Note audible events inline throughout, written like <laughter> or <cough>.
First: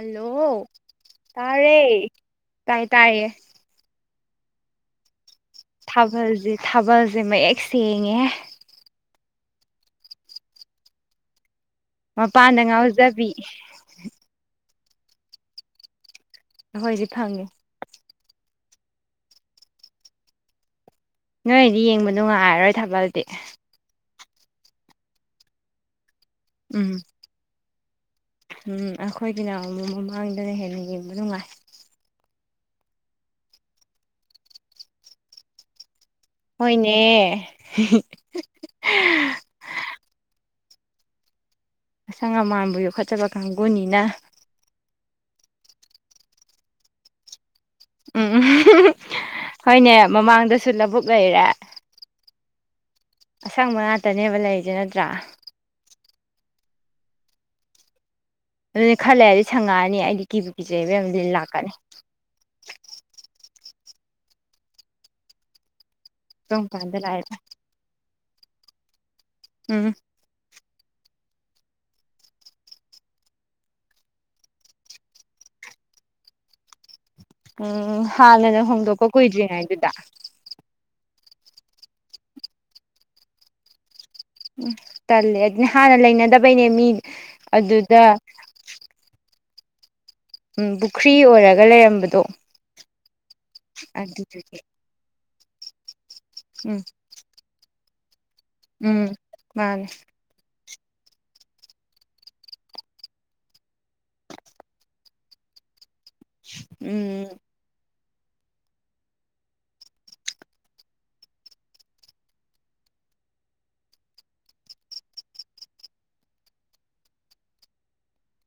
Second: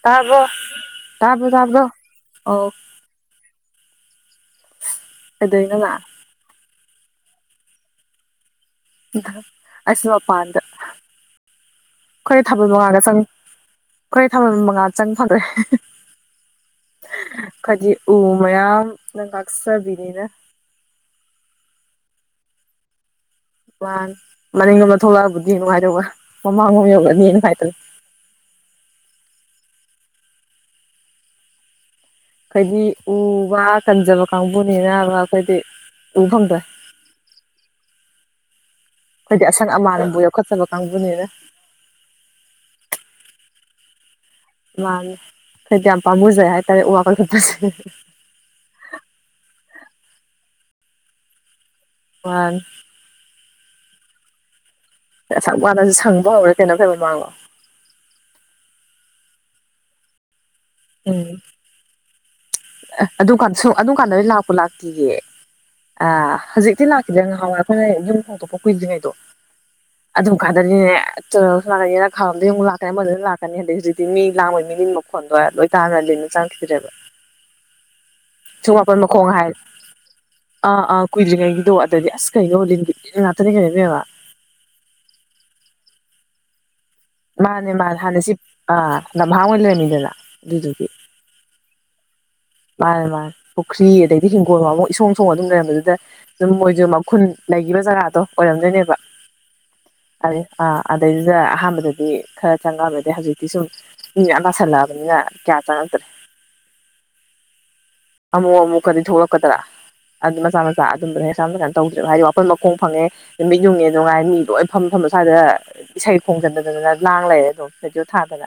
ꯇꯥꯕ꯭ꯔꯣ ꯇꯥꯕ꯭ꯔꯣ ꯇꯥꯔꯦ ꯇꯥꯕ꯭ꯔꯣ ꯑꯣ ꯇꯥꯏꯌꯦ ꯇꯥꯏꯌꯦ ꯑꯗꯨꯗꯣꯏꯅ ꯂ ꯊꯥꯕꯜꯁꯦ ꯊꯥꯕꯜꯁꯦ ꯃꯌꯦꯛ ꯁꯦꯡꯉꯦ ꯑꯁ ꯃꯄꯥꯟꯗ ꯈꯔ ꯃꯄꯥꯟꯗ ꯊꯥꯕꯜ ꯃꯉꯥꯗ ꯆꯪ ꯉꯥꯎꯖꯕꯤ ꯈꯔ ꯊꯥꯕꯜ ꯃꯉꯥꯗ ꯆꯪ ꯐꯗ꯭ꯔꯦ ꯑꯩꯈꯣꯏꯁ ꯐꯪꯉꯦ ꯑꯣ ꯃꯌꯥꯝ ꯅꯪ ꯀꯁꯕꯤꯅꯤꯅꯦ ꯅꯣꯏꯗꯤ ꯌꯦꯡꯕ ꯅꯨꯡꯉꯥꯏꯔꯣꯏ ꯊꯥꯕꯜꯗꯤ ꯍꯥꯟ ꯃꯅꯤꯡꯒꯨꯝ ꯊꯣꯛꯂꯛꯑꯕꯨꯗꯤ ꯅꯨꯡꯉꯥꯏꯔꯧꯕ ꯃꯃꯥꯡꯒꯣꯝ ꯎꯝ ꯌꯧꯔꯅꯤ ꯅꯨꯡꯉꯥꯏꯇꯅ ꯎꯝ ꯑꯩꯈꯣꯏꯒꯤꯅ ꯑꯃ ꯃꯃꯥꯡꯗꯅ ꯍꯦꯟꯅ ꯌꯦꯡꯕ ꯅꯨꯡꯉꯥꯏ ꯍꯥꯏꯣꯏꯗꯤ ꯎ ꯋꯥ ꯀꯟꯖꯕ ꯀꯥꯡꯕꯨꯅꯤꯅ ꯑꯩꯈꯣꯏꯗꯤ ꯎ ꯐꯪꯗ꯭ꯔꯦ ꯍꯣꯏꯅꯦ ꯑꯩꯈꯣꯏꯗꯤ ꯑꯁꯪ ꯑꯃꯥꯟꯕꯨ ꯌꯣꯛꯈꯠꯆꯕ ꯀꯥꯡꯕꯨꯅꯤꯅ ꯑꯁꯪ ꯑꯃꯥꯟꯕ ꯌꯣꯛ ꯈꯣꯠꯆꯕ ꯀꯥꯡꯕꯨꯨꯅꯤꯅ ꯃꯥ ꯈꯗꯤ ꯌꯥꯝ ꯄꯥꯝꯨꯖꯦ ꯍꯥꯏꯇꯥꯔꯦ ꯎ ꯋꯥ ꯀꯜꯦ ꯎꯝ ꯍꯣꯏꯅꯦ ꯃꯃꯥꯡꯗꯁꯨ ꯂꯧꯕꯨꯛ ꯂꯩꯔꯦ ꯑ ꯑꯁꯪꯕ ꯉꯥꯛꯇꯅꯦꯕ ꯂꯩꯁꯤꯅ ꯁꯥꯛ ꯋꯥꯅꯁꯨ ꯁꯪꯕ ꯍꯧꯔꯦ ꯀꯩꯅꯣ ꯀꯩꯩꯅꯣ ꯃꯥꯡꯂꯣ ꯑꯗꯨꯅ ꯈꯔ ꯂꯩꯔ ꯑꯗꯨꯗꯤ ꯁꯪꯉꯛꯑꯅꯤ ꯑꯩꯗꯤ ꯀꯤꯕꯨ ꯀꯤꯖꯩꯕ ꯂꯥꯛꯀꯅꯤ ꯑꯗꯨꯀꯥꯟ ꯁ ꯑꯗꯨꯀꯥꯟꯗꯗ ꯂꯥꯛꯄ ꯂꯥꯛꯇꯌꯦ ꯑ ꯀꯔꯝ ꯍꯧꯖꯤꯛꯇꯤ ꯀꯥꯟꯗ ꯂꯥꯛꯈꯤꯗ꯭ꯔ ꯂꯥꯛꯑꯦꯕ ꯉꯍꯥꯎꯋꯦ ꯑꯩꯈꯣꯏꯅ ꯌꯨꯝ ꯍꯣꯡꯗꯣꯛꯄ ꯀꯨꯏꯗ꯭ꯔꯤꯉꯩꯗꯣ ꯎꯝ ꯑꯗꯨ ꯀꯗ ꯁꯨ ꯂꯥꯛꯀꯅꯤꯅ ꯈꯔꯝꯗ ꯑꯃꯨꯛ ꯂꯥꯛꯀꯅꯤ ꯑꯃꯗ ꯂꯥꯛꯀꯅꯤ ꯍꯥꯏꯟꯛ ꯍꯧꯖꯤꯛꯇꯤ ꯃꯤ ꯂꯥꯡꯕꯒꯤ ꯃꯤꯅꯤꯃꯨꯛ ꯈꯣꯟꯗꯣꯏꯔ ꯂꯣꯏ ꯇꯥꯟꯅꯔꯅꯤ ꯑꯗꯨꯅ ꯆꯥꯟꯈꯤꯗꯔꯕ ꯎꯝ ꯍꯥꯟꯅꯅ ꯍꯣꯡꯗꯣꯛꯄ ꯀꯨꯏꯗ꯭ꯔꯤꯉꯩꯗꯨꯗ ꯀꯨꯏ꯭ꯔꯤꯉꯩꯒꯤꯗꯣ ꯑꯗꯗꯤ ꯑꯁ ꯀꯩꯩꯅꯣ ꯂꯤꯟꯒꯤ ꯏꯟ ꯉꯥꯛꯇꯅꯦ ꯀꯩꯅꯣꯅꯦꯕ ꯎꯝ ꯇꯂ ꯑꯗꯨꯅ ꯍꯥꯟꯅ ꯂꯩꯅꯗꯕꯩꯅꯦ ꯃꯤ ꯃꯥꯅꯦ ꯃꯥꯅꯦ ꯑꯗꯨꯗ ꯍꯥꯟꯅ ꯁꯤ ꯑ ꯂꯝꯝꯍꯥꯡ ꯑꯣꯏꯅ ꯂꯩꯔꯝꯃꯤꯗꯅ ꯎꯝ ꯑꯗꯨꯗꯨꯒꯤ ꯄꯨꯈ꯭ꯔꯤ ꯑꯣꯏꯔꯒ ꯂꯩꯔꯝꯕꯗꯣ ꯃꯥꯅꯦ ꯃꯥ ꯄꯨꯈ꯭ꯔꯤ ꯑꯗꯩꯗꯤ ꯑꯗꯨꯗꯨꯒꯤ ꯍꯤꯡꯈꯣꯜ ꯑꯃ ꯏꯁꯣꯡ ꯁꯣꯡ ꯑꯗꯨꯝ ꯂꯩꯔꯝꯕꯗꯨꯗ ꯑꯗꯨꯝ ꯎꯝ ꯃꯣꯏꯁꯨ ꯃꯈꯨꯟ ꯏꯈꯤꯕ ꯖꯒꯥꯗꯣ ꯑꯣꯏꯔꯝꯗꯣꯏꯅꯦꯕ ꯎꯝ ꯃꯥꯅꯦ ꯑꯗꯨꯗꯤ ꯑ ꯑꯗꯩꯗꯨꯗ ꯑꯍꯥꯟꯕꯗꯗꯤ ꯈꯔ ꯆꯪꯉꯛꯑꯃꯦ ꯑꯗꯩ ꯍꯧꯖꯤꯛꯇꯤ ꯁꯨꯝ ꯃꯤ ꯇꯁꯜꯂꯛꯑꯕꯅꯤꯅ ꯌꯥ ꯇꯗ꯭ꯔꯦ ꯎꯝ ꯎꯝ ꯑꯃꯨꯛ ꯑꯃꯨꯛꯀꯗꯤ ꯊꯣꯛꯂꯛꯀꯗ꯭ꯔꯥ ꯑꯗꯨ ꯃꯆꯥ ꯃꯆꯥ ꯑꯗꯨꯝꯕꯗ ꯍꯥꯝ ꯀꯥꯏꯅ ꯇꯧꯗꯅ ꯍꯥꯏꯗꯤ ꯋꯥꯈꯜ ꯃꯈꯣꯡ ꯐꯪꯉꯦ ꯅꯨꯃꯤꯠ ꯌꯨꯡꯉꯦ ꯑꯗꯨꯅꯨꯡꯉꯥꯏ ꯃꯤ ꯂꯣꯏ ꯐꯐꯝ ꯐ ꯁ꯭ꯋꯥꯏꯗ ꯏꯁꯩ ꯈꯣꯡꯖꯤꯟꯗꯗꯅ ꯂꯥꯡ ꯂꯩꯔꯦ ꯑꯗꯨꯝ ꯁꯖꯤ ꯊꯥꯗꯅ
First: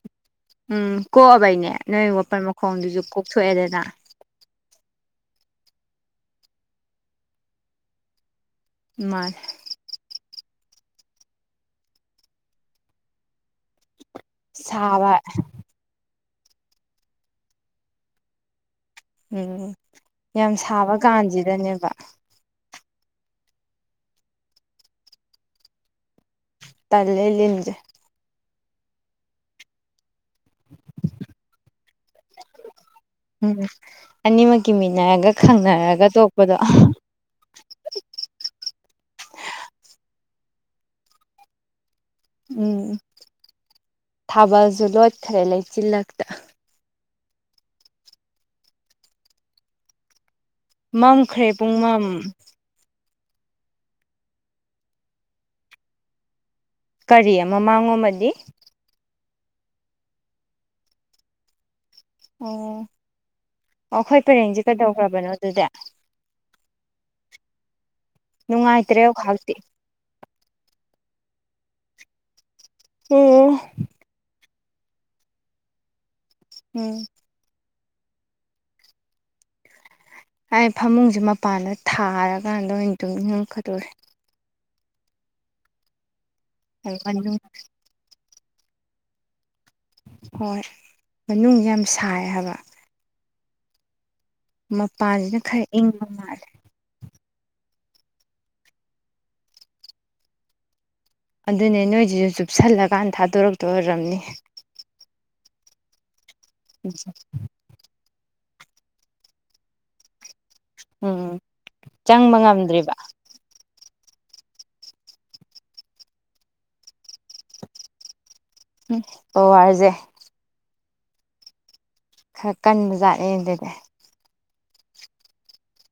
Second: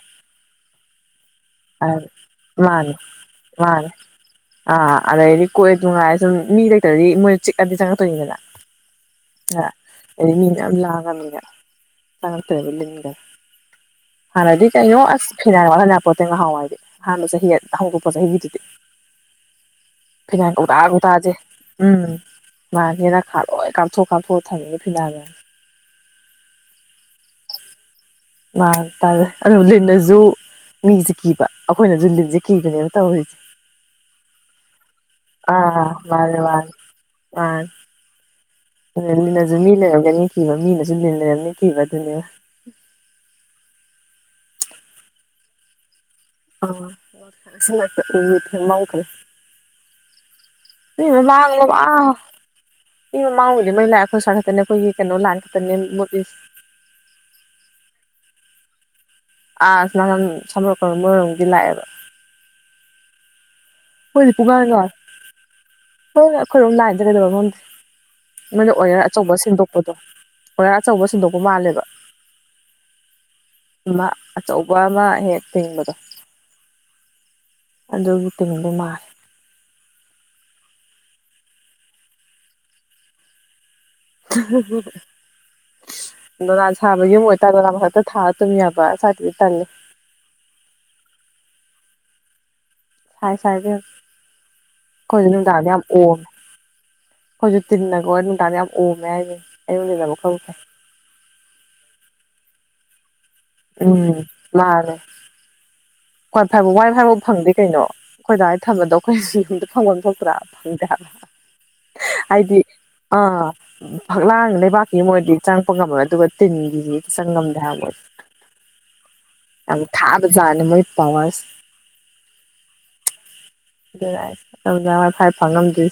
ꯎꯝ ꯀꯣꯛꯑꯕꯩꯅꯦ ꯅꯣꯏ ꯋꯥꯄꯜ ꯃꯥꯅꯤ ꯃꯈꯣꯡꯗꯨꯁꯨ ꯀꯣꯛꯊꯣꯛꯑꯦꯗꯅ ꯃꯥꯅꯤ ꯑꯥ ꯑꯗꯩꯗꯤ ꯀꯣꯏꯑꯦ ꯅꯨꯡꯉꯥꯏꯔꯦ ꯁꯨꯝ ꯃꯤ ꯂꯩꯇ꯭ꯔꯗꯤ ꯃꯣꯏꯅ ꯆꯤꯛꯀꯗꯤ ꯆꯪꯉꯛꯇꯣꯏꯏꯗꯅ ꯃꯥ ꯉꯒꯅꯤꯂ ꯇꯥꯔꯊꯔꯗ ꯍꯥꯟꯅꯗꯤ ꯀꯩꯅꯣ ꯁꯥꯕ ꯑꯁ ꯐꯤꯅꯥꯏ ꯋꯥꯠꯍꯜꯂꯄꯣꯠꯇꯦ ꯉꯍꯥꯎꯋꯥ ꯍꯥꯏꯗꯤ ꯑꯍꯥꯟꯕ ꯆꯍꯤ ꯍꯧꯗꯣꯛꯄ ꯆꯍꯤꯒꯤꯗꯨꯗꯤ ꯎꯝ ꯌꯥꯝ ꯁꯥꯕ ꯐꯉꯒꯗꯖꯦ ꯀꯥꯟꯁꯤꯗꯅꯦꯕ ꯎꯝ ꯃꯥꯒꯤꯦꯔ ꯈꯥ ꯂꯣꯏ ꯀꯥꯞꯊꯣꯛ ꯀꯥꯞꯊꯣꯛꯑ ꯊꯝꯃꯤꯒꯦ ꯐꯤꯅꯥꯅꯦ ꯇꯂ ꯂꯩꯖꯦ ꯃꯥ ꯇꯔꯦ ꯑꯗꯨꯣ ꯂꯤꯟꯗꯁꯨ ꯃꯤꯁꯦ ꯀꯤꯕ ꯑꯩꯈꯣꯏꯅꯁꯨ ꯂꯤꯟꯁꯦ ꯀꯤꯕꯅꯦꯕ ꯇꯧꯔꯤꯁꯦ ꯎꯝ ꯑꯅꯤꯃꯛꯀꯤ ꯃꯤꯟꯅꯔꯒ ꯈꯪꯅꯔꯒ ꯇꯣꯛꯄꯗꯣ ꯑ ꯅꯁꯨꯃꯤꯅꯅꯤ ꯀꯕ ꯃꯤꯅꯁꯨꯅ ꯅꯅꯤ ꯀꯈꯤꯕꯕ ꯎꯝ ꯊꯥꯕꯁꯨ ꯂꯣꯠꯈꯔꯦ ꯂꯩꯆꯤꯜꯂꯛꯇ ꯑ ꯎ ꯏ ꯃꯎ ꯐ ꯎ ꯃꯝꯈ꯭ꯔꯦ ꯄꯨꯡꯃꯝ ꯋꯥꯉꯃ ꯏ ꯃꯃꯥꯡꯒꯤꯗꯤ ꯃꯩ ꯂꯥꯛꯑꯦꯈꯣꯏ ꯁꯥꯥ ꯈꯛꯇꯅꯦ ꯑꯩꯈꯣꯏꯒꯤ ꯀꯩꯅꯣ ꯂꯥꯟ ꯈꯛꯇꯅꯦ ꯅꯣꯔꯠ ꯏꯁ ꯀꯔꯤ ꯑꯃꯃꯥꯡꯃꯗꯤ ꯑ ꯅ ꯁꯝꯕꯣꯔꯀ ꯃꯣꯏꯔꯣꯝꯗꯤ ꯂꯥꯛꯑꯦꯕ ꯑꯣ ꯑꯩꯈꯣꯏ ꯍꯣꯏꯗꯤ ꯄꯔꯦꯡꯁꯦ ꯄꯨꯡꯉꯥꯟꯀ ꯀꯩꯗꯧꯈ꯭ꯔꯕꯅꯣ ꯑꯗꯨꯗꯤ ꯍꯣꯏ ꯑꯩꯈꯣꯏꯔꯣꯝ ꯂꯥꯏꯟꯗ ꯀꯩꯗꯧꯕ ꯅꯣꯏꯅ ꯅꯨꯡꯉꯥꯏꯇ꯭ꯔꯦ ꯑꯣꯔꯥ ꯑꯆꯧꯕ ꯍꯧꯖꯤꯛꯇꯤ ꯁꯦꯡꯗꯣꯛꯄꯗꯣ ꯑꯣꯌꯥꯥꯔ ꯑꯆꯧꯕ ꯁꯤꯟꯗꯣꯛꯄ ꯃꯥꯜꯂꯦꯕ ꯎꯝ ꯑꯃ ꯑꯆꯧꯕ ꯑꯃ ꯍꯦꯛ ꯊꯤꯡꯕꯗꯣ ꯎꯝ ꯑꯗꯨꯗꯒꯤꯇꯝ ꯃꯥ ꯍꯥꯏ ꯐꯃꯨꯡꯁꯦ ꯃꯄꯥꯟꯗ ꯊꯥꯔꯀꯥꯟꯗ ꯑꯣꯏꯅ ꯑꯗꯨꯨꯝꯝ ꯏꯉꯛꯀꯗꯣꯔꯦ ꯗꯣꯂꯥꯥꯟ ꯁꯥꯕꯒꯤꯨꯝ ꯃꯅꯨꯡ ꯑꯣꯏꯇꯥꯒꯂ ꯈꯛꯇ ꯊ ꯇ ꯌꯥꯄꯥ ꯁꯥ ꯊꯦ ꯍꯣꯏ ꯃꯅꯨꯡꯁ ꯌꯥꯝ ꯁꯥꯏ ꯍꯥꯏꯕ ꯁꯥꯏ ꯁꯥꯏꯗ ꯃꯄꯥꯥꯟꯁꯤꯅ ꯈꯔ ꯏꯪꯕ ꯃꯥꯜꯂꯦ ꯑꯩꯈꯣꯏꯁꯨ ꯇꯤꯟꯅꯒꯣ ꯑꯣꯏ ꯑꯗꯨ ꯇꯥꯔꯗ ꯌꯥꯝ ꯎꯃꯦ ꯍꯥꯏꯁꯦ ꯑꯩꯉ ꯂꯩ ꯈꯔ ꯑꯗꯨꯅꯦ ꯅꯣꯏꯁꯤꯁꯨ ꯆꯨꯞꯁꯜꯂꯀꯥꯟꯗ ꯊꯥꯗꯣꯔꯛꯇ ꯐꯩ ꯑꯣꯏꯔꯝꯅꯤ ꯎꯝ ꯃꯥꯅꯦ ꯍꯣꯏ ꯐꯕ ꯋꯥꯏ ꯐꯕꯥꯎ ꯐꯪꯗꯦ ꯀꯩꯅꯣ ꯑꯩꯈꯣꯏ ꯑꯗꯨꯗꯥꯋꯥꯏꯅ ꯊꯝꯕꯗꯣ ꯑꯩꯈꯣꯏꯨꯝꯝ ꯐꯪꯐꯝ ꯑꯃ ꯊꯣꯛꯇ꯭ꯔꯥ ꯎꯝ ꯆꯪꯕ ꯍꯥꯏꯗꯤ ꯉꯝꯗ꯭ꯔꯤꯕ ꯑ ꯐꯛꯂꯥꯡ ꯂꯩꯕꯥꯛꯀꯤ ꯃꯣꯏꯗꯤ ꯆꯪꯉꯛꯄ ꯉꯝꯣꯏ ꯑꯗꯨꯒ ꯇꯤꯟꯒꯤꯁꯤ ꯆꯪ ꯉꯝꯗꯦ ꯍꯥꯏꯕ ꯃꯣꯏꯗꯤ ꯌꯥꯝ ꯄꯋꯥꯔꯁꯦ ꯊꯥꯕꯖꯅꯤ ꯃꯣꯏ ꯄꯋꯥꯁ ꯈꯔ ꯀꯟꯕꯖꯥꯠꯂ ꯑꯗꯨꯗꯤ ꯇ ꯋꯥꯏꯐꯥꯏ ꯐꯪꯉꯝꯗ꯭ꯔꯤ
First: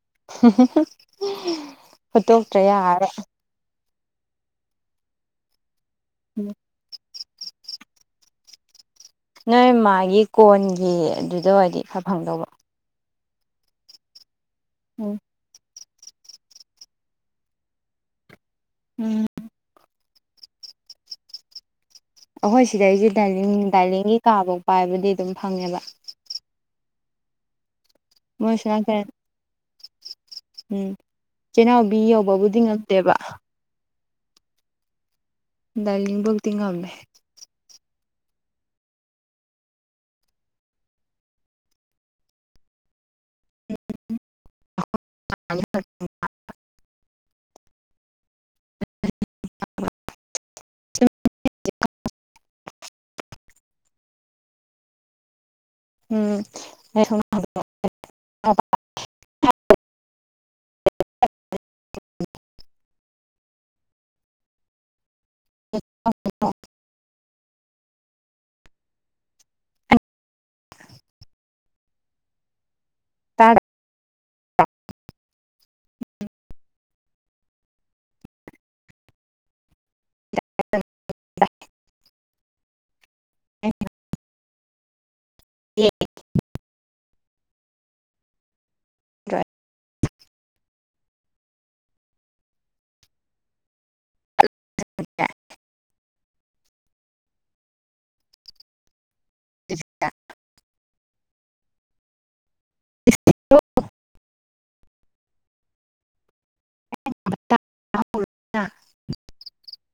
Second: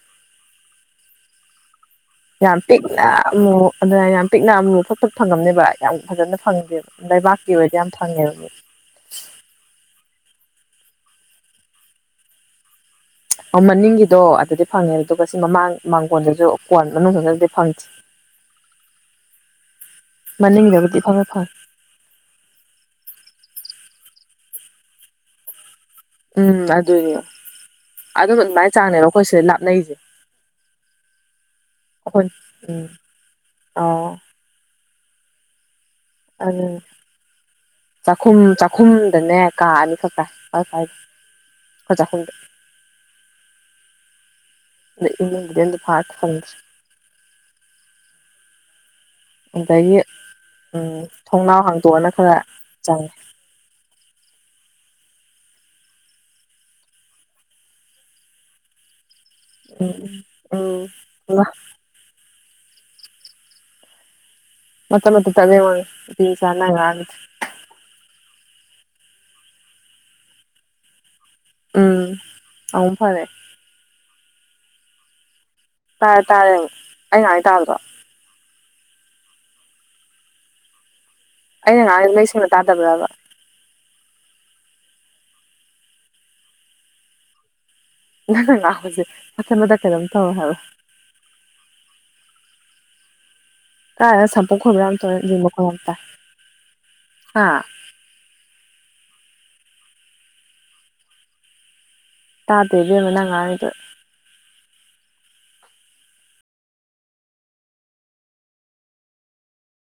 <inaudible> ꯌꯥꯝꯄꯤꯅ ꯌꯥꯔꯔꯣꯏ ꯑꯗꯨꯅ ꯌꯥꯝ ꯄꯤꯛꯅ ꯑꯃ ꯂꯊꯛ ꯊ ꯐꯪꯉꯝꯅꯦꯕ ꯌꯥꯝ ꯐꯖꯅ ꯐꯪꯗꯦꯕ ꯂꯩꯕꯥꯛ ꯏꯕꯗꯤ ꯌꯥꯝ ꯊꯪꯉꯦꯔꯝꯅꯤ ꯅꯣꯏ ꯃꯥꯒꯤ ꯀꯣꯟꯒꯤ ꯑꯗꯨꯗꯣ ꯍꯥꯏꯗꯤ ꯈꯔ ꯐꯪꯗꯧꯕ ꯃꯅꯤꯡꯒꯤꯗꯣ ꯑꯗꯨꯗꯤ ꯐꯪꯉꯦ ꯎꯝ ꯑꯗꯨꯒ ꯁꯤ ꯃꯃꯥꯡ ꯃꯥꯡꯒꯣꯣꯟꯗꯨꯁꯨ ꯀꯣꯟ ꯃꯅꯨꯡꯗꯤ ꯐꯪꯗꯦ ꯎꯝ ꯃꯅꯤꯡꯗꯕꯗꯤ ꯐꯪꯦ ꯐꯪ ꯑꯩꯈꯣꯏ ꯁꯤꯗꯩꯁꯦ ꯗꯥꯏꯂꯤꯡ ꯗꯥꯏꯂꯤꯡꯒꯤ ꯀꯥꯐꯧ ꯄꯥꯏꯕꯗꯤ ꯑꯗꯨꯝ ꯐꯪꯉꯦꯕ ꯎꯝ ꯑꯗꯨꯏꯅꯦ ꯑꯗꯨꯝꯕ ꯃꯣꯏ ꯑꯗꯨꯃꯥꯏꯅ ꯁꯣꯝꯅꯥꯀꯟ ꯆꯥꯡꯅꯦꯕ ꯑꯩꯈꯣꯏ ꯁꯤꯗ ꯂꯥꯞꯅꯩꯁꯦ ꯎꯝ ꯆꯤꯅꯥꯎꯕꯤ ꯑꯩꯈꯣꯏ ꯌꯧꯕꯕꯨꯗꯤ ꯎꯝ ꯉꯗꯦꯕ ꯑꯣ ꯗꯗꯥ ꯂꯕ ꯊꯤꯡ ꯑꯗꯨꯅꯦ ꯉꯝꯃꯦ ꯆꯥꯛꯈꯨꯝ ꯆꯥꯛꯈꯨꯝꯗꯅꯦ ꯀꯛꯑꯅꯤ ꯈꯛꯥꯏ ꯐꯥꯏꯗ ꯈꯖꯈꯗ ꯏ ꯐꯥꯠ ꯐ ꯑꯣꯀꯒꯤꯦ ꯎꯝ ꯊꯣꯡꯅꯥꯎ ꯍꯥꯡꯇꯣꯛꯑꯅ ꯈꯔ ꯆꯪꯉꯦ ꯎꯝ ꯎꯝ ꯑꯣ ꯃꯠꯇꯝ ꯇꯗ ꯋꯥꯉ ꯆꯅꯒꯦ ꯎꯝ ꯑꯟ ꯐꯔꯦ ꯑ ꯇꯥꯔꯦ ꯇꯥꯔꯦ ꯑꯩ ꯉꯥꯏ ꯇꯥꯔꯕ ꯑꯩꯅ ꯅ ꯃꯩꯁꯅ ꯇꯥ ꯇꯕ ꯊꯦꯡ ꯌꯦ ꯅꯪ ꯅꯪ ꯂ ꯍꯧꯖꯤꯦ ꯑꯈꯟꯕꯗ ꯀꯩꯅꯣꯝ ꯇꯧꯋ ꯍꯥꯏꯕ ꯀꯥꯏ ꯁꯄꯨ ꯈꯕꯔꯝ ꯇꯕ ꯈ ꯇ ꯍꯥ <inaudible> ꯇꯥꯇꯗꯤꯃꯟꯅꯪꯉꯥꯡꯉꯗ <inaudible>